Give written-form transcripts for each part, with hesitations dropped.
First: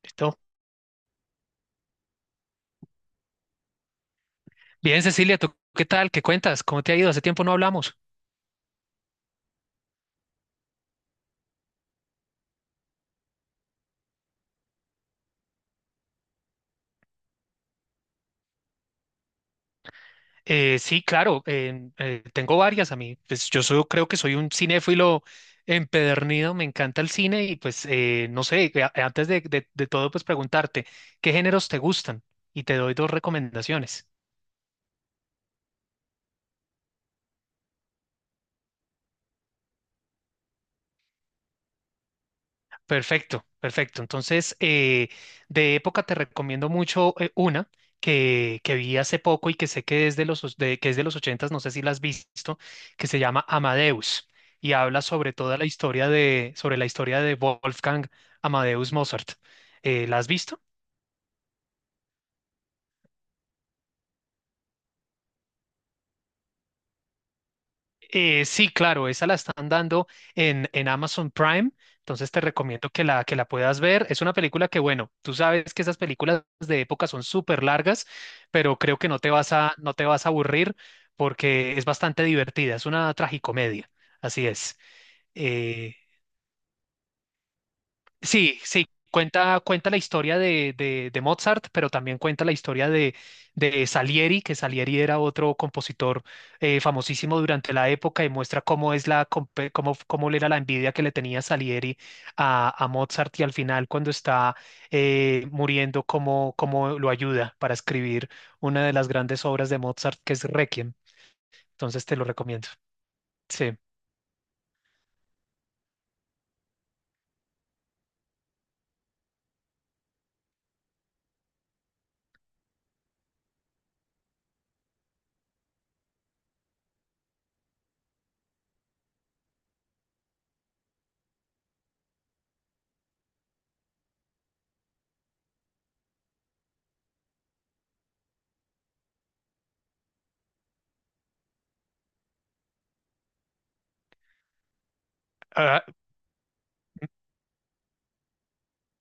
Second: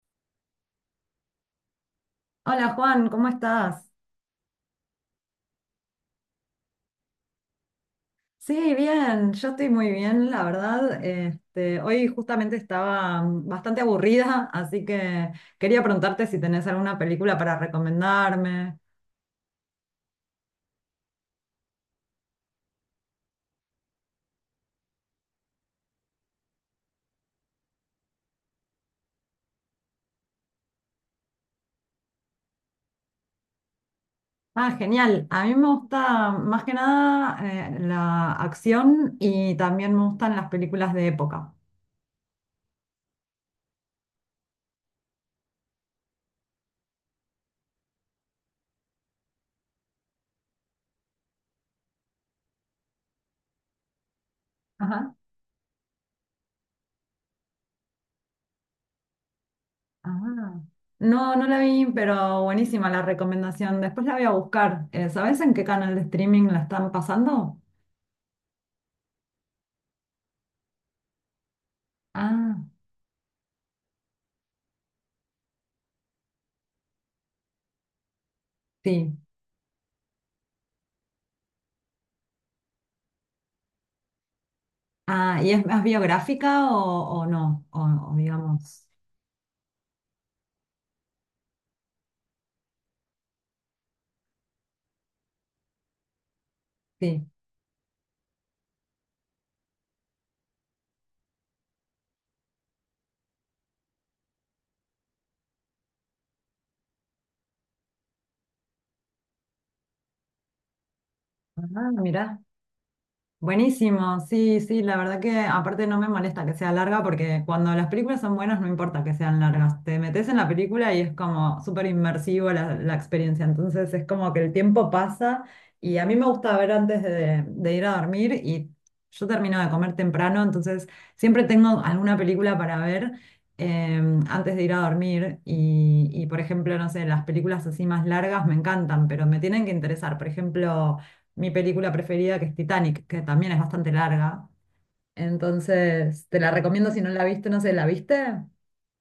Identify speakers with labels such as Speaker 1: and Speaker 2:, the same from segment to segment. Speaker 1: Listo.
Speaker 2: Hola Juan, ¿cómo estás?
Speaker 1: Bien, Cecilia, ¿tú qué tal? ¿Qué cuentas? ¿Cómo te ha ido? Hace tiempo no hablamos.
Speaker 2: Sí, bien, yo estoy muy bien, la verdad. Este, hoy justamente estaba bastante aburrida, así que quería preguntarte si tenés alguna película para recomendarme.
Speaker 1: Sí, claro, tengo varias a mí. Pues creo que soy un cinéfilo empedernido, me encanta el cine y pues no sé, antes de todo pues preguntarte, ¿qué géneros te gustan? Y te doy dos recomendaciones.
Speaker 2: Ah, genial. A mí me gusta más que nada la acción y también me gustan las películas de época.
Speaker 1: Perfecto, perfecto. Entonces, de época te recomiendo mucho una que vi hace poco y que sé que es de que es de los ochentas, no sé si la has visto, que se llama Amadeus y habla
Speaker 2: Ajá.
Speaker 1: sobre toda la historia de, sobre la historia de Wolfgang Amadeus Mozart. ¿La has
Speaker 2: Ah.
Speaker 1: visto?
Speaker 2: No, no la vi, pero buenísima la recomendación. Después la voy a buscar. ¿Sabés en qué canal de streaming la están pasando?
Speaker 1: Sí, claro, esa la están dando en Amazon Prime, entonces te
Speaker 2: Ah.
Speaker 1: recomiendo que la puedas ver. Es una película que, bueno, tú sabes que esas películas de época son súper largas, pero creo que
Speaker 2: Sí.
Speaker 1: no te vas a aburrir porque es bastante divertida, es una tragicomedia, así es.
Speaker 2: Ah, ¿y es más
Speaker 1: Eh,
Speaker 2: biográfica o no? O
Speaker 1: Sí,
Speaker 2: digamos,
Speaker 1: sí, cuenta la historia de Mozart, pero también cuenta la historia de Salieri, que Salieri era otro compositor
Speaker 2: sí.
Speaker 1: famosísimo durante la época y muestra cómo cómo, cómo era la envidia que le tenía Salieri a Mozart y al final cuando está muriendo, cómo, cómo lo ayuda para escribir una de las grandes obras de Mozart, que es Requiem.
Speaker 2: Ah,
Speaker 1: Entonces te lo
Speaker 2: mira.
Speaker 1: recomiendo. Sí.
Speaker 2: Buenísimo, sí, sí, la verdad que aparte no me molesta que sea larga porque cuando las películas son buenas no importa que sean largas, te metes en la película y es como súper inmersivo la experiencia, entonces es como que el tiempo pasa y a mí me gusta ver antes de ir a dormir y yo termino de comer temprano, entonces siempre tengo alguna película para ver antes de ir a dormir y por ejemplo, no sé, las películas así más largas me encantan, pero me tienen que interesar, por ejemplo mi película preferida, que es Titanic, que también es bastante larga.
Speaker 1: Ah,
Speaker 2: Entonces, te la recomiendo si no la viste, no sé, ¿la viste?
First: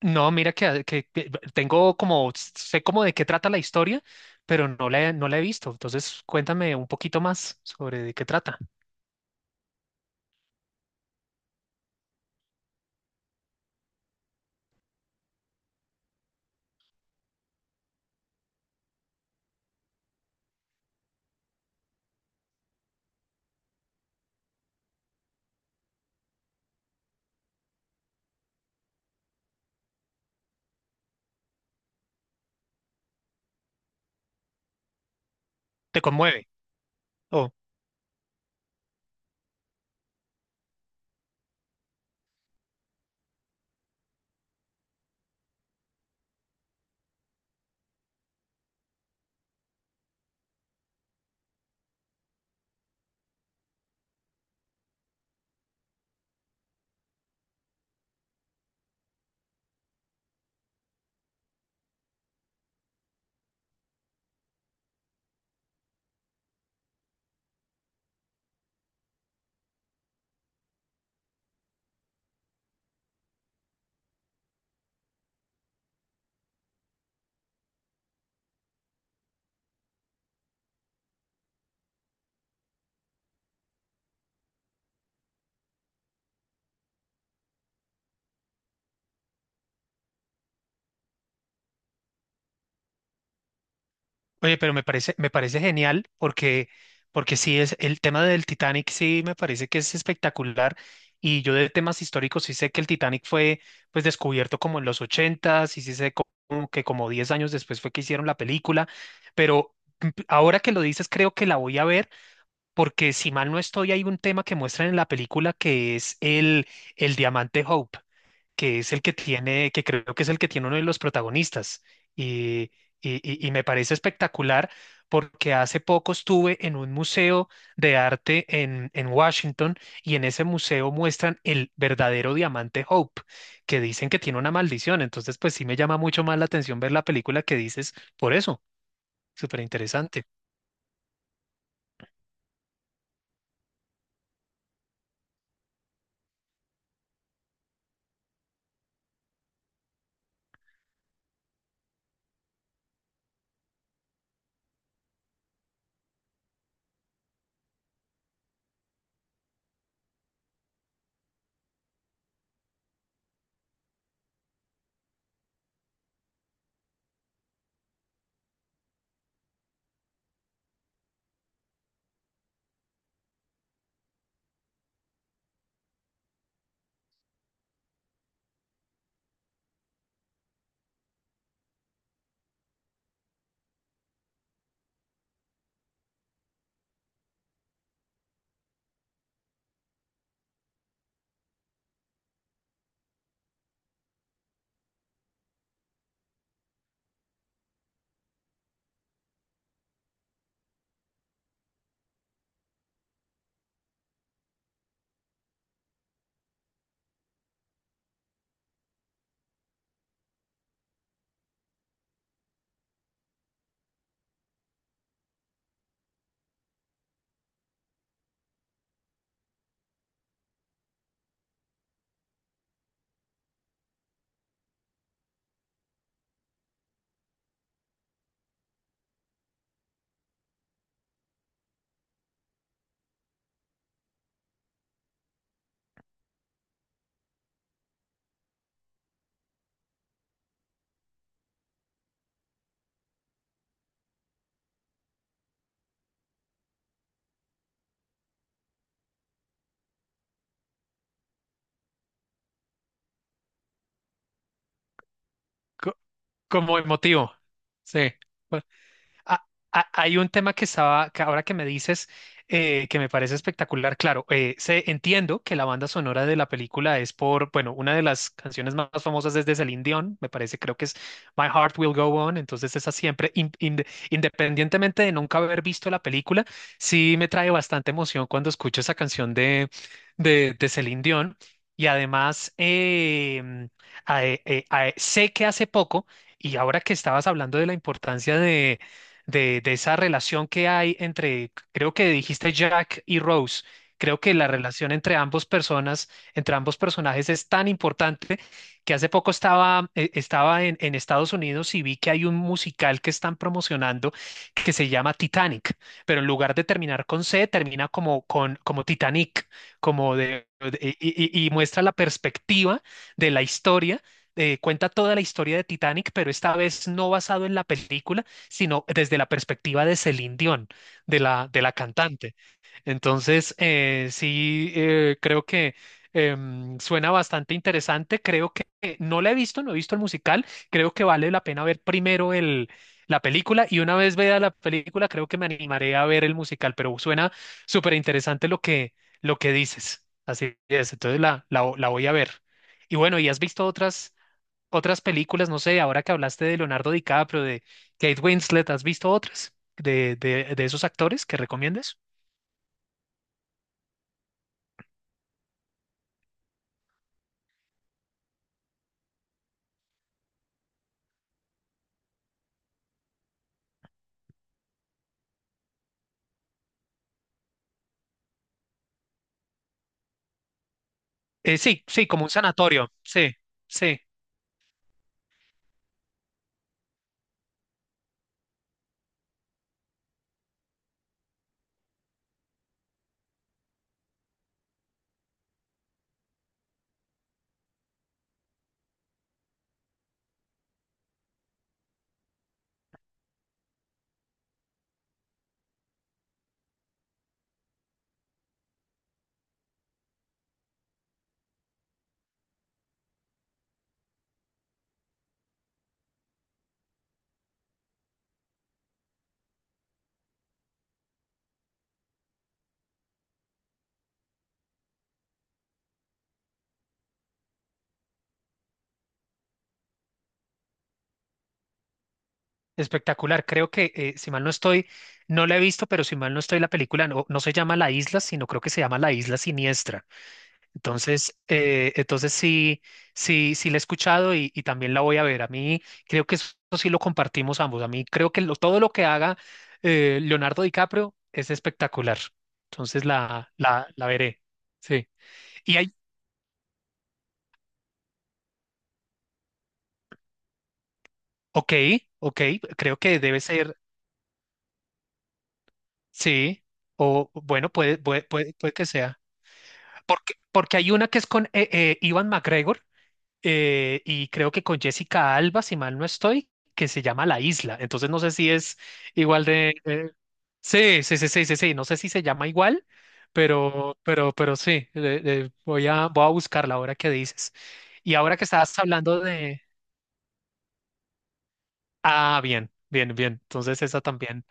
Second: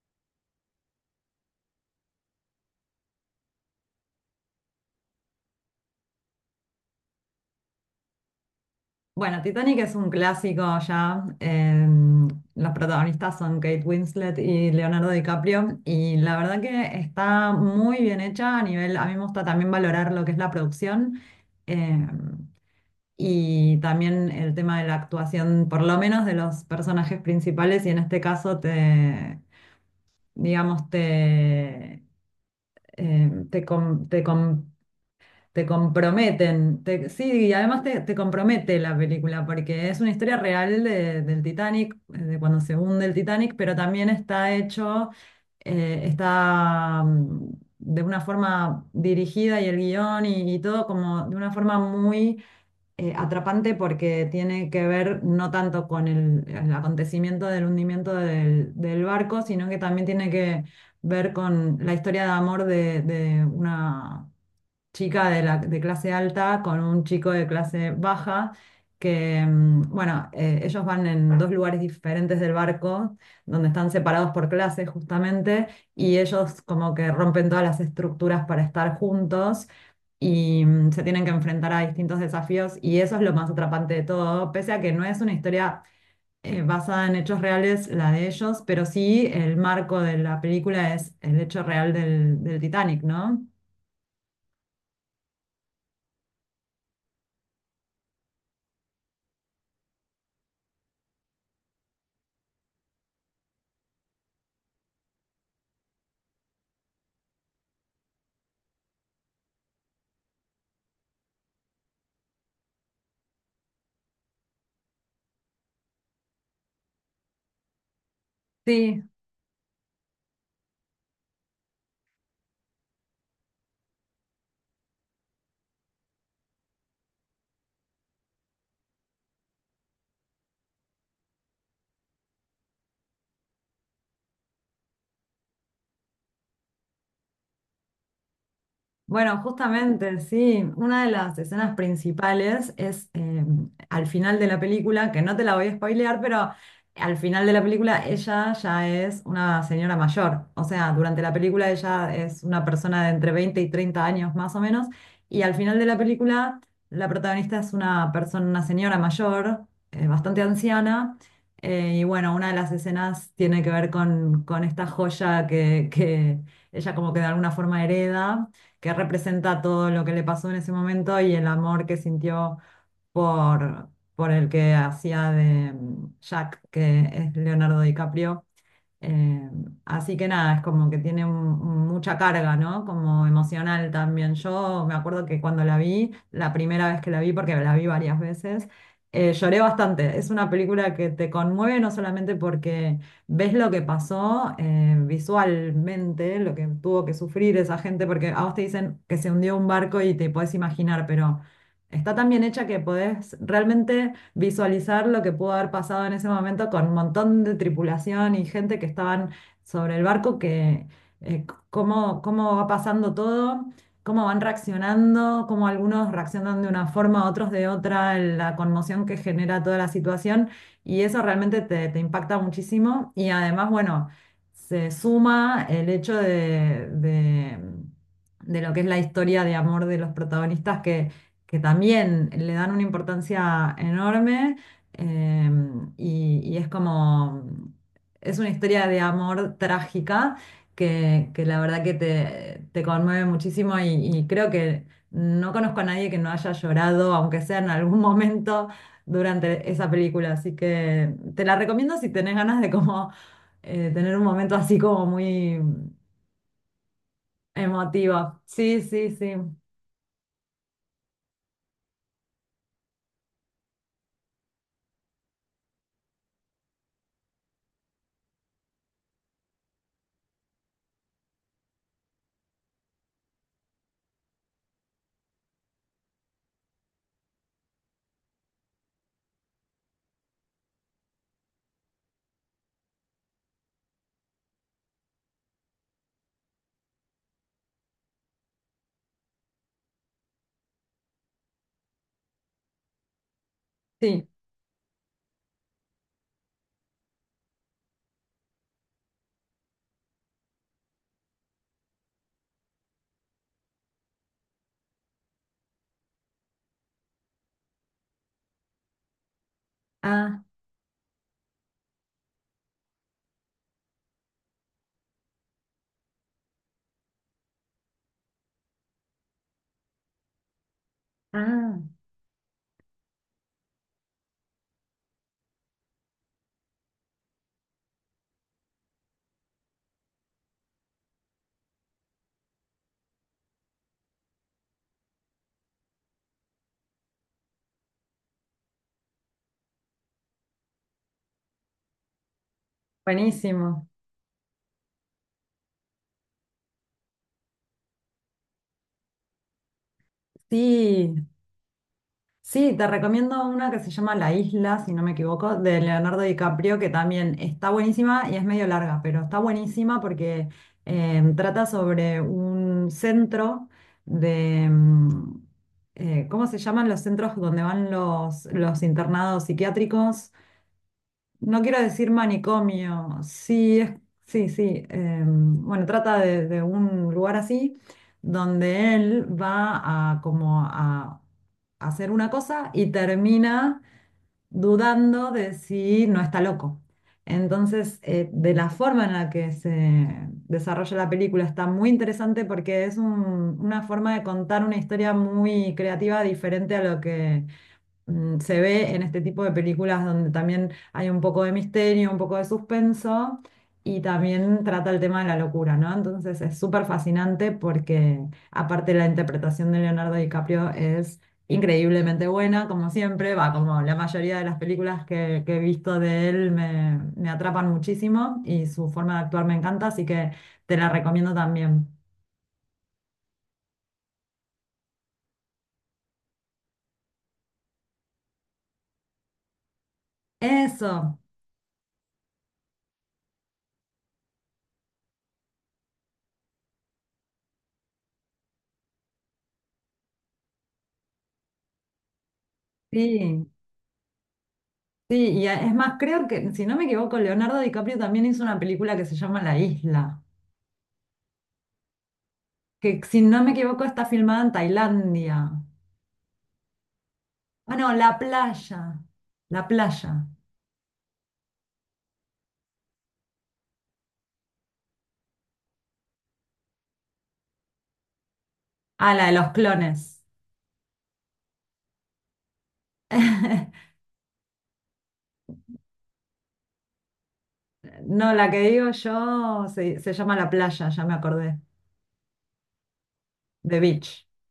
Speaker 1: no, mira que tengo como, sé como de qué trata la historia, pero no la he visto. Entonces, cuéntame un poquito más sobre de qué trata.
Speaker 2: Bueno, Titanic es un clásico ya. Los protagonistas son Kate Winslet y Leonardo DiCaprio. Y la verdad que está muy bien hecha a nivel, a mí me gusta también valorar lo que es la producción. eh, y también el tema de la actuación, por lo menos de los personajes principales, y en este caso te, digamos, te, eh, te, com- te com- te
Speaker 1: ¿Te conmueve?
Speaker 2: comprometen. Sí,
Speaker 1: Oh,
Speaker 2: y además te, te compromete la película, porque es una historia real del Titanic, de cuando se hunde el Titanic, pero también está hecho, está de una forma dirigida y el guión y todo como de una forma muy atrapante porque tiene que ver no tanto con el acontecimiento del hundimiento del, del barco, sino que también tiene que ver con la historia de amor de una chica de, la, de clase alta con un chico de clase baja, que, bueno, ellos van en dos lugares diferentes del barco, donde están separados por clases justamente, y ellos como que rompen todas las estructuras para estar juntos. Y se tienen que enfrentar a distintos desafíos y eso es lo más atrapante de todo, pese a que no es una historia basada en hechos reales, la de ellos, pero sí el marco de la película es el hecho real del, del Titanic, ¿no?
Speaker 1: oye, pero me parece genial porque, porque sí es el tema del Titanic, sí me parece que es espectacular. Y yo de temas históricos sí sé que el Titanic fue pues descubierto como en los ochentas, y sí como que como 10 años después fue que hicieron la película, pero ahora que lo dices creo que la voy a ver porque si mal no estoy, hay un tema que muestran en la película que es el diamante Hope, que es el
Speaker 2: Sí,
Speaker 1: que tiene, que creo que es el que tiene uno de los protagonistas. Y, y me parece espectacular porque hace poco estuve en un museo de arte en Washington y en ese museo muestran el verdadero diamante Hope, que dicen que tiene una maldición. Entonces, pues sí me llama mucho más la atención ver la película que dices por eso.
Speaker 2: bueno,
Speaker 1: Súper
Speaker 2: justamente,
Speaker 1: interesante.
Speaker 2: sí, una de las escenas principales es al final de la película, que no te la voy a spoilear, pero al final de la película ella ya es una señora mayor, o sea, durante la película ella es una persona de entre 20 y 30 años más o menos, y al final de la película la protagonista es una persona, una señora mayor, bastante anciana. Y bueno, una de las escenas tiene que ver con esta joya que ella como que de alguna forma hereda que representa todo lo que le pasó en ese momento y el amor que sintió por, por el que hacía de Jack, que es Leonardo DiCaprio. Eh, Así que nada, es como que tiene mucha carga, ¿no? Como emocional también. Yo me acuerdo que cuando la vi, la primera vez que la vi, porque la vi varias veces, lloré bastante. Es una película que te conmueve no solamente porque ves lo que pasó visualmente, lo que tuvo que sufrir esa gente, porque a vos te dicen que se hundió un barco y te podés imaginar, pero está tan bien hecha que podés realmente visualizar lo que pudo haber pasado en ese momento con un montón de tripulación y gente que estaban sobre el barco, que eh, cómo, cómo va pasando todo, cómo van reaccionando, cómo algunos reaccionan de una forma, otros de otra, la conmoción que genera toda la situación y eso realmente te, te impacta muchísimo y además, bueno, se suma el hecho de lo que es la historia de amor de los protagonistas, que también le dan una importancia enorme eh, y es como, es una historia de amor trágica que la verdad que te conmueve muchísimo y creo que no conozco a nadie que no haya llorado, aunque sea en algún momento durante esa película, así que te la recomiendo si tenés ganas de como tener un momento así como muy
Speaker 1: Co- Como emotivo. Sí.
Speaker 2: emotivo. Sí, sí, sí,
Speaker 1: Ah, ah, hay un tema que estaba, que ahora que me dices, que me parece espectacular. Claro, entiendo que la banda sonora de la película es por, bueno, una de las canciones más famosas es de Celine Dion, me parece, creo que es My Heart Will Go On. Entonces, esa siempre, independientemente de nunca haber visto la película, sí me trae bastante emoción cuando escucho esa canción de Celine Dion. Y además, sé que hace poco, y ahora que estabas hablando de la importancia de esa relación que hay entre, creo que dijiste Jack y Rose. Creo
Speaker 2: sí.
Speaker 1: que la relación entre ambos personas, entre ambos personajes es tan importante que hace poco estaba, estaba en Estados Unidos y vi que hay un musical que están promocionando que se llama Titanic, pero en lugar de terminar con C, termina como con como Titanic, como
Speaker 2: Ah,
Speaker 1: y muestra la perspectiva de la historia. Cuenta toda la historia de Titanic, pero esta vez no basado en la película, sino desde la perspectiva de Celine Dion, de de la
Speaker 2: ah,
Speaker 1: cantante. Entonces, sí, creo que suena bastante interesante. Creo que no la he visto, no he visto el musical. Creo que vale la pena ver primero la película y una vez vea la película, creo que me animaré a ver el musical, pero suena súper interesante lo que dices. Así es, entonces la voy a ver. Y bueno, ¿y has visto
Speaker 2: buenísimo.
Speaker 1: otras? Otras películas, no sé, ahora que hablaste de Leonardo DiCaprio, de Kate Winslet, ¿has visto otras de esos
Speaker 2: Sí,
Speaker 1: actores que recomiendes?
Speaker 2: sí, te recomiendo una que se llama La Isla, si no me equivoco, de Leonardo DiCaprio, que también está buenísima y es medio larga, pero está buenísima porque trata sobre un centro de, ¿cómo se llaman los centros donde van los internados psiquiátricos? No quiero
Speaker 1: Sí, sí,
Speaker 2: decir
Speaker 1: como un sanatorio,
Speaker 2: manicomio,
Speaker 1: sí,
Speaker 2: sí, es,
Speaker 1: sí,
Speaker 2: sí, sí. Bueno, trata de un lugar así donde él va a como a hacer una cosa y termina dudando de si no está loco. Entonces, de la forma en la que se desarrolla la película está muy interesante porque es una forma de contar una historia muy creativa diferente a lo que se ve en este tipo de películas donde también hay un poco de misterio, un poco de suspenso y también trata el tema de la locura, ¿no? Entonces es súper fascinante porque aparte la interpretación de Leonardo DiCaprio es increíblemente buena, como siempre, va, como la mayoría de las películas que he visto de él me, me atrapan muchísimo y su forma de actuar me encanta, así que te la recomiendo también.
Speaker 1: espectacular. Creo que, si mal no estoy, no la he visto, pero si mal no estoy, la película no, no se llama La Isla, sino creo que se llama La Isla Siniestra.
Speaker 2: Eso,
Speaker 1: Entonces, entonces sí, sí, sí la he escuchado y también la voy a ver. A mí creo que eso sí lo compartimos ambos. A mí creo todo lo que haga Leonardo DiCaprio es espectacular. Entonces
Speaker 2: sí.
Speaker 1: la veré. Sí.
Speaker 2: Sí, es
Speaker 1: Y hay,
Speaker 2: más, creo que, si no me equivoco, Leonardo DiCaprio también hizo una película que se llama La Isla,
Speaker 1: ok, ok, creo
Speaker 2: que si
Speaker 1: que
Speaker 2: no
Speaker 1: debe
Speaker 2: me
Speaker 1: ser,
Speaker 2: equivoco está filmada en Tailandia.
Speaker 1: sí, o bueno,
Speaker 2: Ah, no, La
Speaker 1: puede
Speaker 2: Playa,
Speaker 1: que sea.
Speaker 2: La Playa.
Speaker 1: Porque, porque hay una que es con Ewan McGregor y creo que con Jessica Alba, si mal no estoy, que se llama La Isla. Entonces no sé si es
Speaker 2: Ah, la de
Speaker 1: igual
Speaker 2: los
Speaker 1: de...
Speaker 2: clones.
Speaker 1: sí, sí, sí, sí, sí, sí, no sé si se llama igual, pero sí, voy a, voy a buscarla ahora que dices. Y
Speaker 2: No,
Speaker 1: ahora que
Speaker 2: la que
Speaker 1: estabas
Speaker 2: digo
Speaker 1: hablando de...
Speaker 2: yo se, se llama La Playa, ya me acordé,
Speaker 1: Ah, bien, bien, bien.
Speaker 2: The
Speaker 1: Entonces esa
Speaker 2: Beach.
Speaker 1: también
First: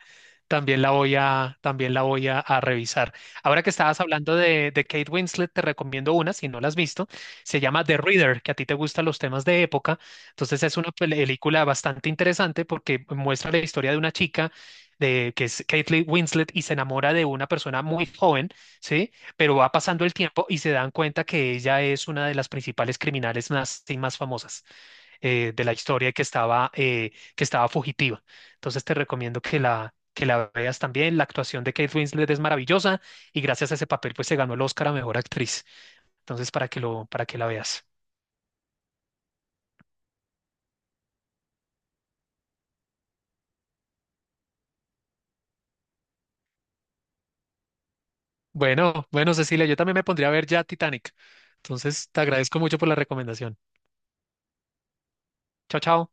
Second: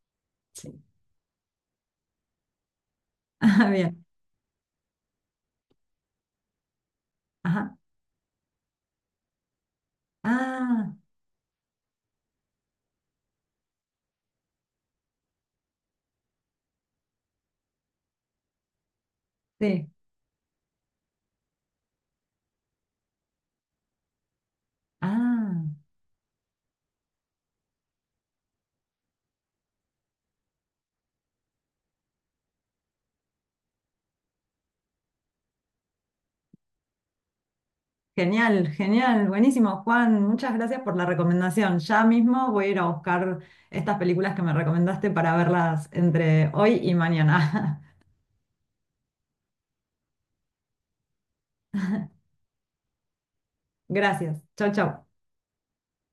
Speaker 2: Sí.
Speaker 1: también la voy a, también la voy a revisar. Ahora que
Speaker 2: Ah,
Speaker 1: estabas
Speaker 2: bien,
Speaker 1: hablando de Kate Winslet, te recomiendo una, si no la has visto, se
Speaker 2: ajá.
Speaker 1: llama The Reader, que a ti te gustan los temas de época. Entonces es una
Speaker 2: Ah,
Speaker 1: película bastante interesante porque muestra la historia de una chica. De, que es Kate Winslet y se enamora de una persona muy joven, ¿sí? Pero va
Speaker 2: sí,
Speaker 1: pasando el tiempo y se dan cuenta que ella es una de las principales criminales más, más famosas
Speaker 2: ah.
Speaker 1: de la historia y que estaba fugitiva. Entonces te recomiendo que la veas también. La actuación de Kate Winslet es maravillosa y gracias a ese papel pues se ganó el Oscar a Mejor Actriz. Entonces para para que la veas.
Speaker 2: Genial, genial, buenísimo, Juan. Muchas gracias por la recomendación. Ya mismo voy a ir a buscar estas películas que me recomendaste para verlas entre hoy y mañana.
Speaker 1: Bueno, bueno, Cecilia, yo también me pondría a ver ya Titanic. Entonces te agradezco mucho por la recomendación.
Speaker 2: Gracias. Chau, chau.
Speaker 1: Chao, chao.